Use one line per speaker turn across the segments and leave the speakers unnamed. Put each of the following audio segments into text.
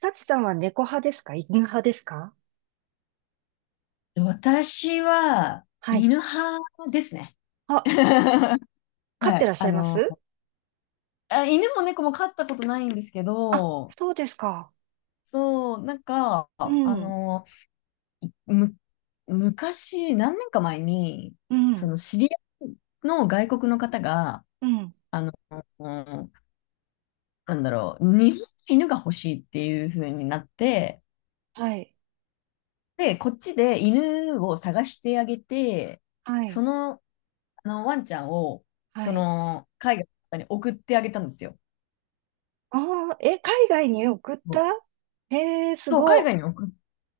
タチさんは猫派ですか？犬派ですか？
私は、
はい。
犬派ですね。
あ、飼っ
は
てら
い。
っしゃいます？
あ、犬も猫も飼ったことないんですけ
あ、
ど、
そうですか。
そう、
うん、
いむ、昔、何年か前に、
う
そ
ん、
の知り合いの外国の方が、
うん。
あの、な日本の犬が欲しいっていう風になって、
はい、
で、こっちで犬を探してあげて、
は
そ
い、
のワンちゃんを、
はい。
海外の方に送ってあげたんですよ。
ああ、え、海外に送っ
う
た？
ん、
へえ、す
そう、海
ご。
外に送っ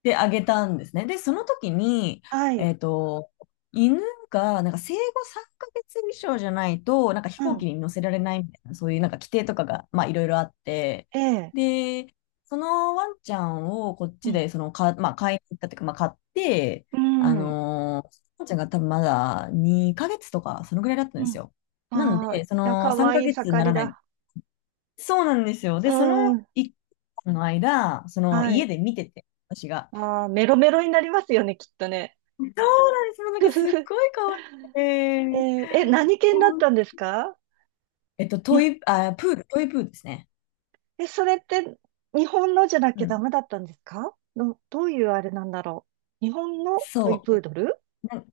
てあげたんですね。で、その時に、
は
え
い、
っと、犬が、生後3ヶ月以上じゃないと、飛
う
行機
ん、
に乗せられないみたいな、そういう規定とかが、まあ、いろいろあって、
ええ、
で、そのワンちゃんをこっ
う
ち
ん、
で、まあ、買いに行ったというか、まあ、買って、
うん、
ワンちゃんが多分まだ2ヶ月とか、そのぐらいだったん
う
です
ん。
よ。なん
ああ、い
で、そ
や、
の
か
3
わいい
ヶ月に
盛
なら
り
ない
だ。
そうなんですよ。で、その
うん、
1の間、その
は
家
い。
で見てて、私が。
ああ、メロメロになりますよね、きっとね。
そうなんです。もう
ふふ
すっ
ふ。
ごい可愛く
えーえ、
て。
何犬だっ
ほん
たんですか？
えっと、
い
ト
や、
イ、あ、プール、トイプールですね。
それって日本のじゃなき
う
ゃダ
ん。
メだったんですか？どういうあれなんだろう。日本のトイ
そう。
プードル？
な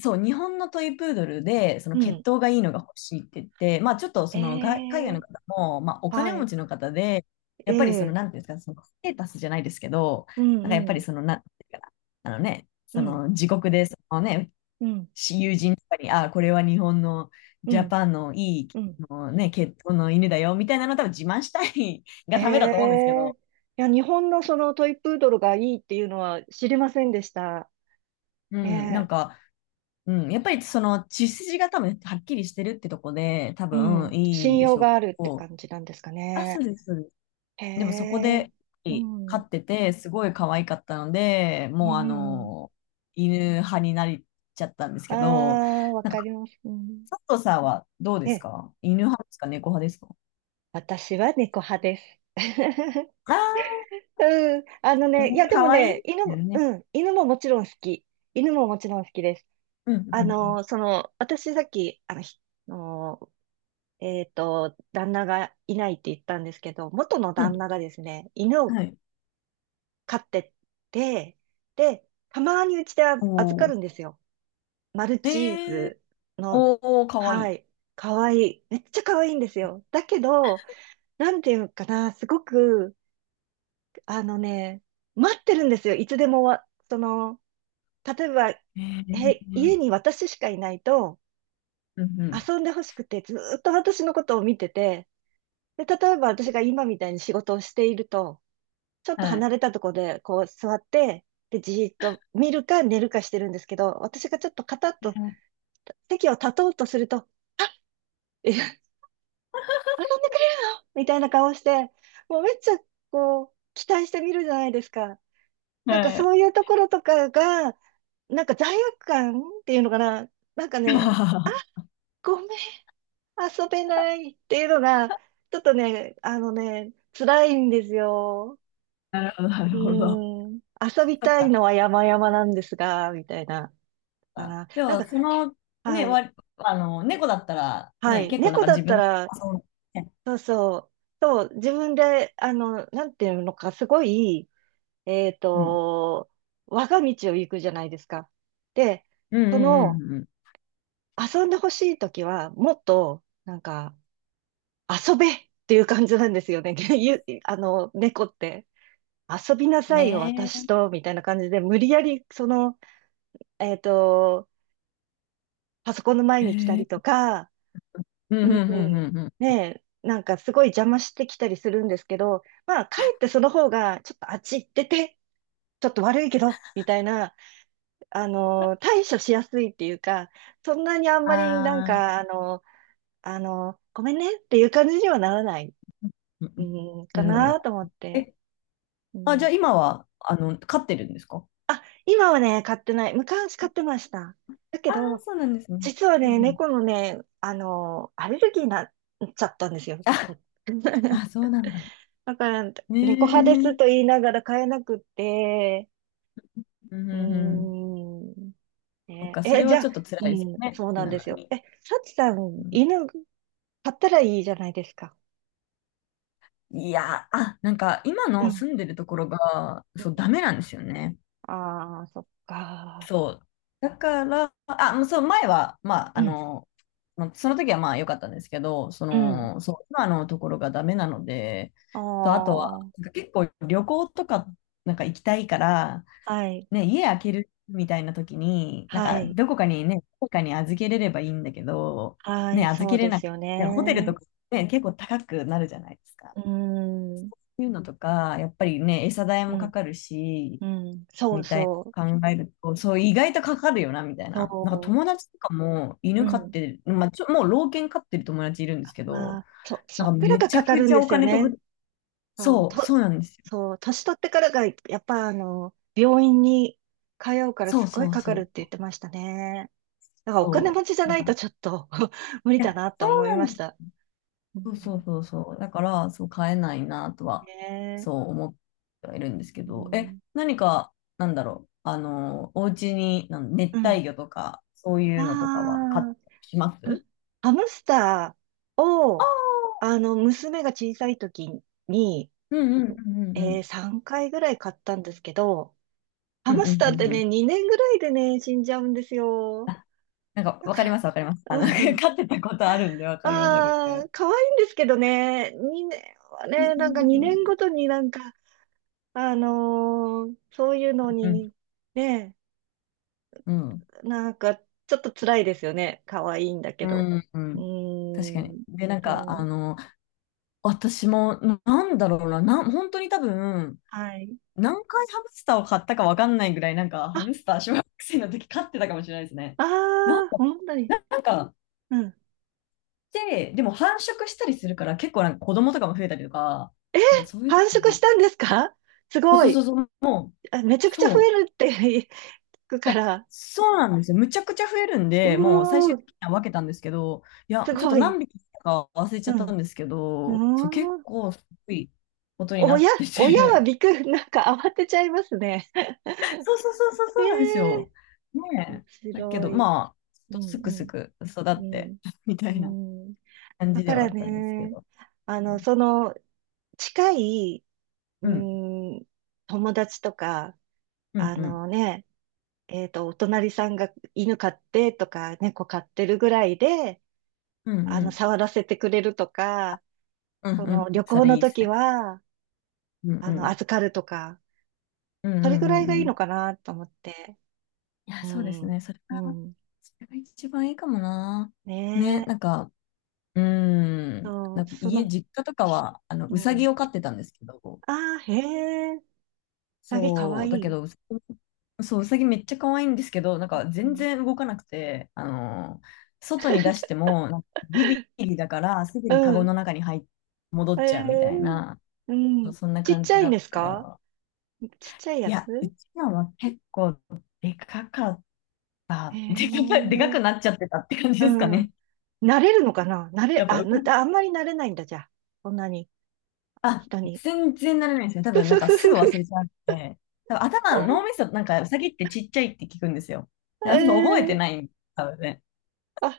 そう、日本のトイプードルで、その
う
血
ん。
統がいいのが欲しいって言って、まあちょっとそのが海
え
外の
え。
方も、まあお金
は
持
い。
ちの方で、やっぱりその、
ええ。
なんていうんですか、そのステータスじゃないですけど、
う
やっ
んう
ぱり
ん。
その、なんていうかな、あのね、
う
そ
ん。
の自国で、そのね、
うん。
友人とかに、ああ、これは日本の
う
ジャ
ん。
パンのいい、
うん。
あのね、血統の犬だよ、みたいなの多分自慢したい
え
がためだと思うんですけ
え。
ど、
いや、日本のそのトイプードルがいいっていうのは知りませんでした。
う
え
ん、なん
え。
か、うん、やっぱりその血筋が多分はっきりしてるってとこで多
う
分
ん。
いい
信
んで
用
しょう
があ
け
るって
ど、
感じなんですか
あ、そう
ね。
です、そうです。
へ
でもそこ
え。
で
う
飼
ん。
っててすごい可愛かったので、
う
もう
ん。
犬派になっちゃったんです
あ
けど、
あ、わ
なん
か
か
ります。うん。
佐藤さんはどうで
え
す
え。
か、犬派ですか、猫派ですか？
私は猫派です。
ああ
うん。あの
ー、う
ね、いや、
ん、
でも
可愛いで
ね、犬
すよ
も、
ね。
うん、犬ももちろん好き。犬ももちろん好きです。
うん、
あ
うん、
の、その、私さっき、あの、ひあのえっと、旦那がいないって言ったんですけど、元の
うん。
旦那がですね、犬
うん、
を
はい。
飼ってて、で、たまにうちであ預か
おー。
るんですよ。マル
え
チー
ー、
ズの、
おー、可愛
は
い。
い、かわいい。めっちゃかわいいんですよ。だけど、なんていうのかな、すごく、あのね、待ってるんですよ。いつでもその、例えば、
え
家に
ー、
私しかいないと、
うん、うん。
遊んでほしくて、ずーっと私のことを見てて、で、例えば私が今みたいに仕事をしていると、ちょっと
はい。
離れたとこで、こう座って、で、じーっと見るか寝るかしてるんですけど、私がちょっとカタッと席を立とうとすると、え、遊んでくれよみたいな顔して、もうめっちゃ、こう、期待してみるじゃないですか。なんか
はい。
そういうところとかが、なんか罪悪感っていうのかな。なんかね、
あ
ごめん、遊べないっていうのが、ちょっとね、あのね、辛いんですよ。
ー、なるほど、な
う
るほど。
ーん、遊び
そっ
たい
か。
のは山々なんですが、みたいな。か
あ、
な。
で
なん
も、
か、
その、ね、
はい、
わ、あの、猫だったら、
は
ね、
い。
結構
猫だ
自
った
分、
ら、
あ、そうね。
そうそう、そう、自分で、あの、なんていうのか、すごい、えっ
うん。
と、我が道を行くじゃないですか。で、
うん
そ
うん
の、
うん
遊んでほしいときは、もっと、なんか、遊べっていう感じなんですよね。ゆあの、猫って。遊びな
うん。
さいよ、
ね
私と、みたいな感じで、無理やり、その、えっと、パソコンの前
え。
に来た
へ
りと
え。
か、
うんう
う
ん
ん、
うんうんう
ねえ、なんかすごい邪魔してきたりするんですけど、まあ、かえってその方が、ちょっとあっち行ってて、ちょっと悪いけど、みたいな、あの、対処しやすいっていうか、そんなにあん
ん。
まりなん
ああ。
か、あの、ごめんねっていう感じにはならない、
うんうん。
うん、か
なるほど。
なと思って。
え、
う
あ、じゃ
ん、
あ今は、飼ってるんですか？
今はね、買ってない。昔買ってました。だけ
ああー、
ど、
そうなんですね。
実は
う
ね、
んうん。
猫のね、あの、アレルギーになっちゃったんですよ。
あ、あ、そ うなんだ。
だから、
ね
猫
え。
派で
う
す
ん
と言いながら飼えなくって、
うん
うー
うん。
ん、
そっ
ね、
か、それ
え、じ
は
ゃ
ち
あ、
ょっと辛
う
いですよ
ん、
ね。
そう
好き
なん
な
で
の
すよ。
に。
え、サチさ
う
ん、
ん、
犬飼ったらいいじゃないですか。
いや、あ、今
う
の
ん。
住んでるところが、そう、ダメなんですよね。
ああー、そっか。
そう。だから、あ、もうそう、前は、まあ、
うん、
まあその時はまあ良かったんですけど、そ
うん。
の、そう、今のところがダメなので、
あ
あとは、
あ、
結構旅行とか、行きたいから、
はい、
ね、家開けるみたいな時に、
はい、
どこかにね、どこかに預けれればいいんだけど、
は
ね、
い、
預
そ
け
う
れ
で
な
す
く
よ
て、ホテルと
ね。
かね、結構高くなるじゃないですか。
うーん、
いうのとか、やっぱりね、餌代
う
もか
ん、
かるし、
うん、そう
みたい
そう、
な考えると、そう、意外とかかるよな、みたいな。
そ
友達とかも
う、う
犬飼っ
ん。
てる、まあ、もう老犬飼ってる友達いるんで
あ
すけど、
あ、そ、そっから
め
が
ちゃ
かか
く
る
ち
ん
ゃ
で
お
すよ
金飛
ね。
ぶ。
そう、
そう、そうなんですよ。
そう、年取ってからが、やっぱ、あの、病院に通うから
そ
す
う
っごい
そう
かか
そ
るっ
う。
て言ってましたね。だからお金持
そ
ちじゃ
う。だ
な
か
い
ら、
とちょっ
い
と 無理だ
や、
なと
そ
思
う
い
な
ま
ん
し
です、
た。う
そうそう
ん、
そうそう。だから、そう買えないなと
ね
は、そ
え、
う思ってはいるんですけ
う
ど、え、
ん、
何か、お家に、熱
うん。
帯魚とか、そうい
あ
うのとかは買ってきま
あ、あ
す？
ハムスターを、あの、娘が小さい時に、
うんうんうんうんうん。
3回ぐらい買ったんですけど、ハ
うんう
ム
ん
スターっ
うん
て
う
ね、
ん。
2年ぐらいでね、死んじゃうんですよ。だ
わか
か
ります、わかります。
ら、うん。
飼ってたことあるんで、わかります、わかり
あ
ます。
あ、可愛いんですけどね、2年は
そうそう
ね、なんか
そ
2年ご
う、
とになんか、そういうの
うん。
にね、
うん。
なんかちょっと辛いですよね。可愛いんだけ
う
ど。
ん。う
う
ん、確か
ー
に。
ん、
で、
そう。
私も、ななんだろうな、な、本当に多分、
はい。
何回ハムスターを買ったかわかんないぐらい、ハムスター小学生の時飼ってたかもしれないですね。
あ
なん
あ、
か、
本当に。
ななんか、
うん。
でも繁殖したりするから、結構子供とかも増えたりとか、
え、
そういう
繁殖
の
し
も、
たんですか？す
あ、
ご
そうそ
い。
うそうそう、も
あ、めち
う、
ゃくちゃ
そ
増え
う、
るって 聞くから。
そうなんですよ。むちゃくちゃ増えるん
う
で、もう最
ー
終
ん、
的には分けたんですけど、いや、
す
ちょっと
ごい。
何匹か忘れちゃ
う
っ
ん。
た
う
んですけど、そう、結
ーん。
構すごいことにな
親、
って
親は
て。
びっくり、なんか慌てちゃいますね。
そうそうそうそう、そ
え
うなんです
え。
よ。
面
ねえ。だけ
白
ど、
い。
まあ、
う
ちょっと
ん
すくすく育
うん。
って、みた
う
いな
ん。うん。
感
だ
じで
か
はあ
ら
ったんですけ
ね、
ど。
あ
う
の、
ん、
その、近い、う
うん、
ん、友達とか、
うん、
あ
うん、
のね、お隣さんが犬飼ってとか、猫飼ってるぐらいで、
う
あの、
ん、
触らせてくれるとか、
うん、
そ
う
の、
ん、
旅
そ
行
れ
の
いいです
時
ね。
は、
うん、
あ
う
の、
ん、
預かるとか、
うん、う
それぐ
ん、う
ら
ん。
いがい
う
いの
ん、
かなと思って。
いや、
う
そうです
ん。
ね。それ
う
が、
ん。
それが一番いいかもな。
ね
ね、
え。そう、そ
家、
の、
実家とかは、
う
うさ
ん。
ぎを飼ってたんですけど、
ああ、へえ。サゲかわ
そ
い
う、だけ
い。
ど、うさぎめっちゃ可愛いんですけど、
う
全
ん。
然動かなくて、外に出しても、ビビリだから、すぐに
う
カゴ
ん。
の中に戻
へ
っちゃうみたい
え。
な、
う
そう、
ん。
そんな
ちっ
感
ち
じ
ゃい
だ
んで
った
す
か
か？
ら、
ちっちゃい
い
や
や、う
つ？
ちのは結構でかかっ
へ
で
え。
かくなっちゃってたって感じ
う
ですか
ん。
ね。
慣れるのかな？慣れ、
やっぱ
あ、
動く
ぬあんまり慣れないんだ、じゃあ。そんなに、
あ、
人に。
全然慣れないんですよ。多
ふ
分、
ふふ
す
ふ
ぐ
ふ。
忘れちゃって、多分
あ、
脳みそ、ウサギってちっちゃいって聞くんですよ。だからそう覚えて
え
な
え、
いんです、多分ね。
あ、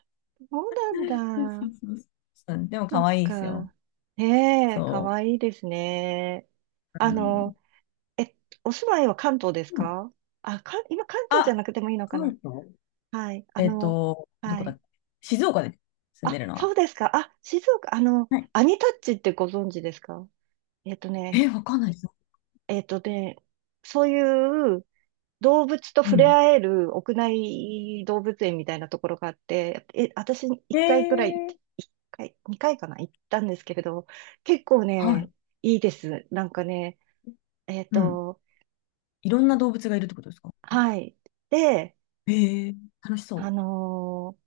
そうなん
そうそ
だ。
うそう、うん、でも、
そ
可
っ
愛いですよ。
か。ねえ、か
そ
わいいですね。
う。う
あ
ん。
の、え、お住まいは関東です
うん。
か？あ、今関東じゃ
あ、
なくてもいいのかな？
関東。
はい。あの、
ど
は
こだ
い。
っけ。静岡です。住ん
あ、
でるの
そう
は。
ですか。あ、静岡、あの、
はい。
アニタッチってご存知ですか？えっとね、
え、わかんないですよ。
えっとね、そういう動物と
う
触れ
ん。
合える屋内動物園みたいなところがあって、え、私
へ
1回くらい、
えー。
1回、2回かな、行ったんですけれど、結構
はい。
ね、いいです。なんかね、えっ
うん。
と、
いろんな動物がいるってことですか？
はい。で、
へえー、楽し
あ
そ
のー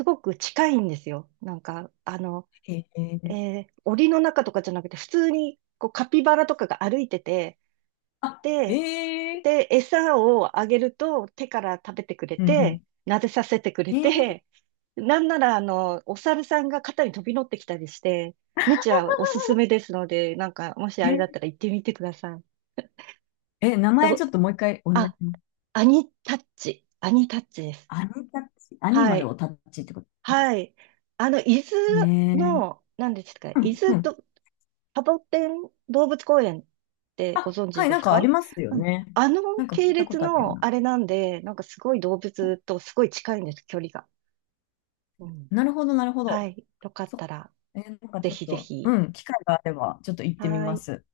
すごく近いんですよ。なんか、あの、
う。へえー、
檻の中とかじゃなくて、普通にこうカピバラとかが歩いてて、
あ、
で、
へえー、
餌をあげると手から食べてくれ
うんうん。
て、撫でさせてくれ
へえー、
て、なんなら、あの、お猿さんが肩に飛び乗ってきたりして、めちゃおすすめですので、なんか、もしあれだった
え
ら行ってみてください。
え、名前ち
と、
ょっともう一回お願いし
あ、
ます。
アニタッチ。アニタッチです。
アニタッチ、アニ
は
マル
い。
をタッチってこと
はい。あの、伊豆
ね。
の、何ですか、
う
伊
ん、
豆
うん。
ど、サボテン動物公園ってご
あ、
存
は
知
い、
で
なん
す
かあり
か？
ますよ
うん。
ね。
あの
なんか聞
系
いたこ
列
とあるよう
の
な。
あれなんで、なんかすごい動物とすごい近いんです、距離が。うん。
なるほど、なるほ
は
ど。
い。よかっ
そ、
たら、
え、なんか
ぜ
ちょっ
ひぜ
と、
ひ。
うん、機会があれば、ちょっと行ってみ
はー
ま
い。
す。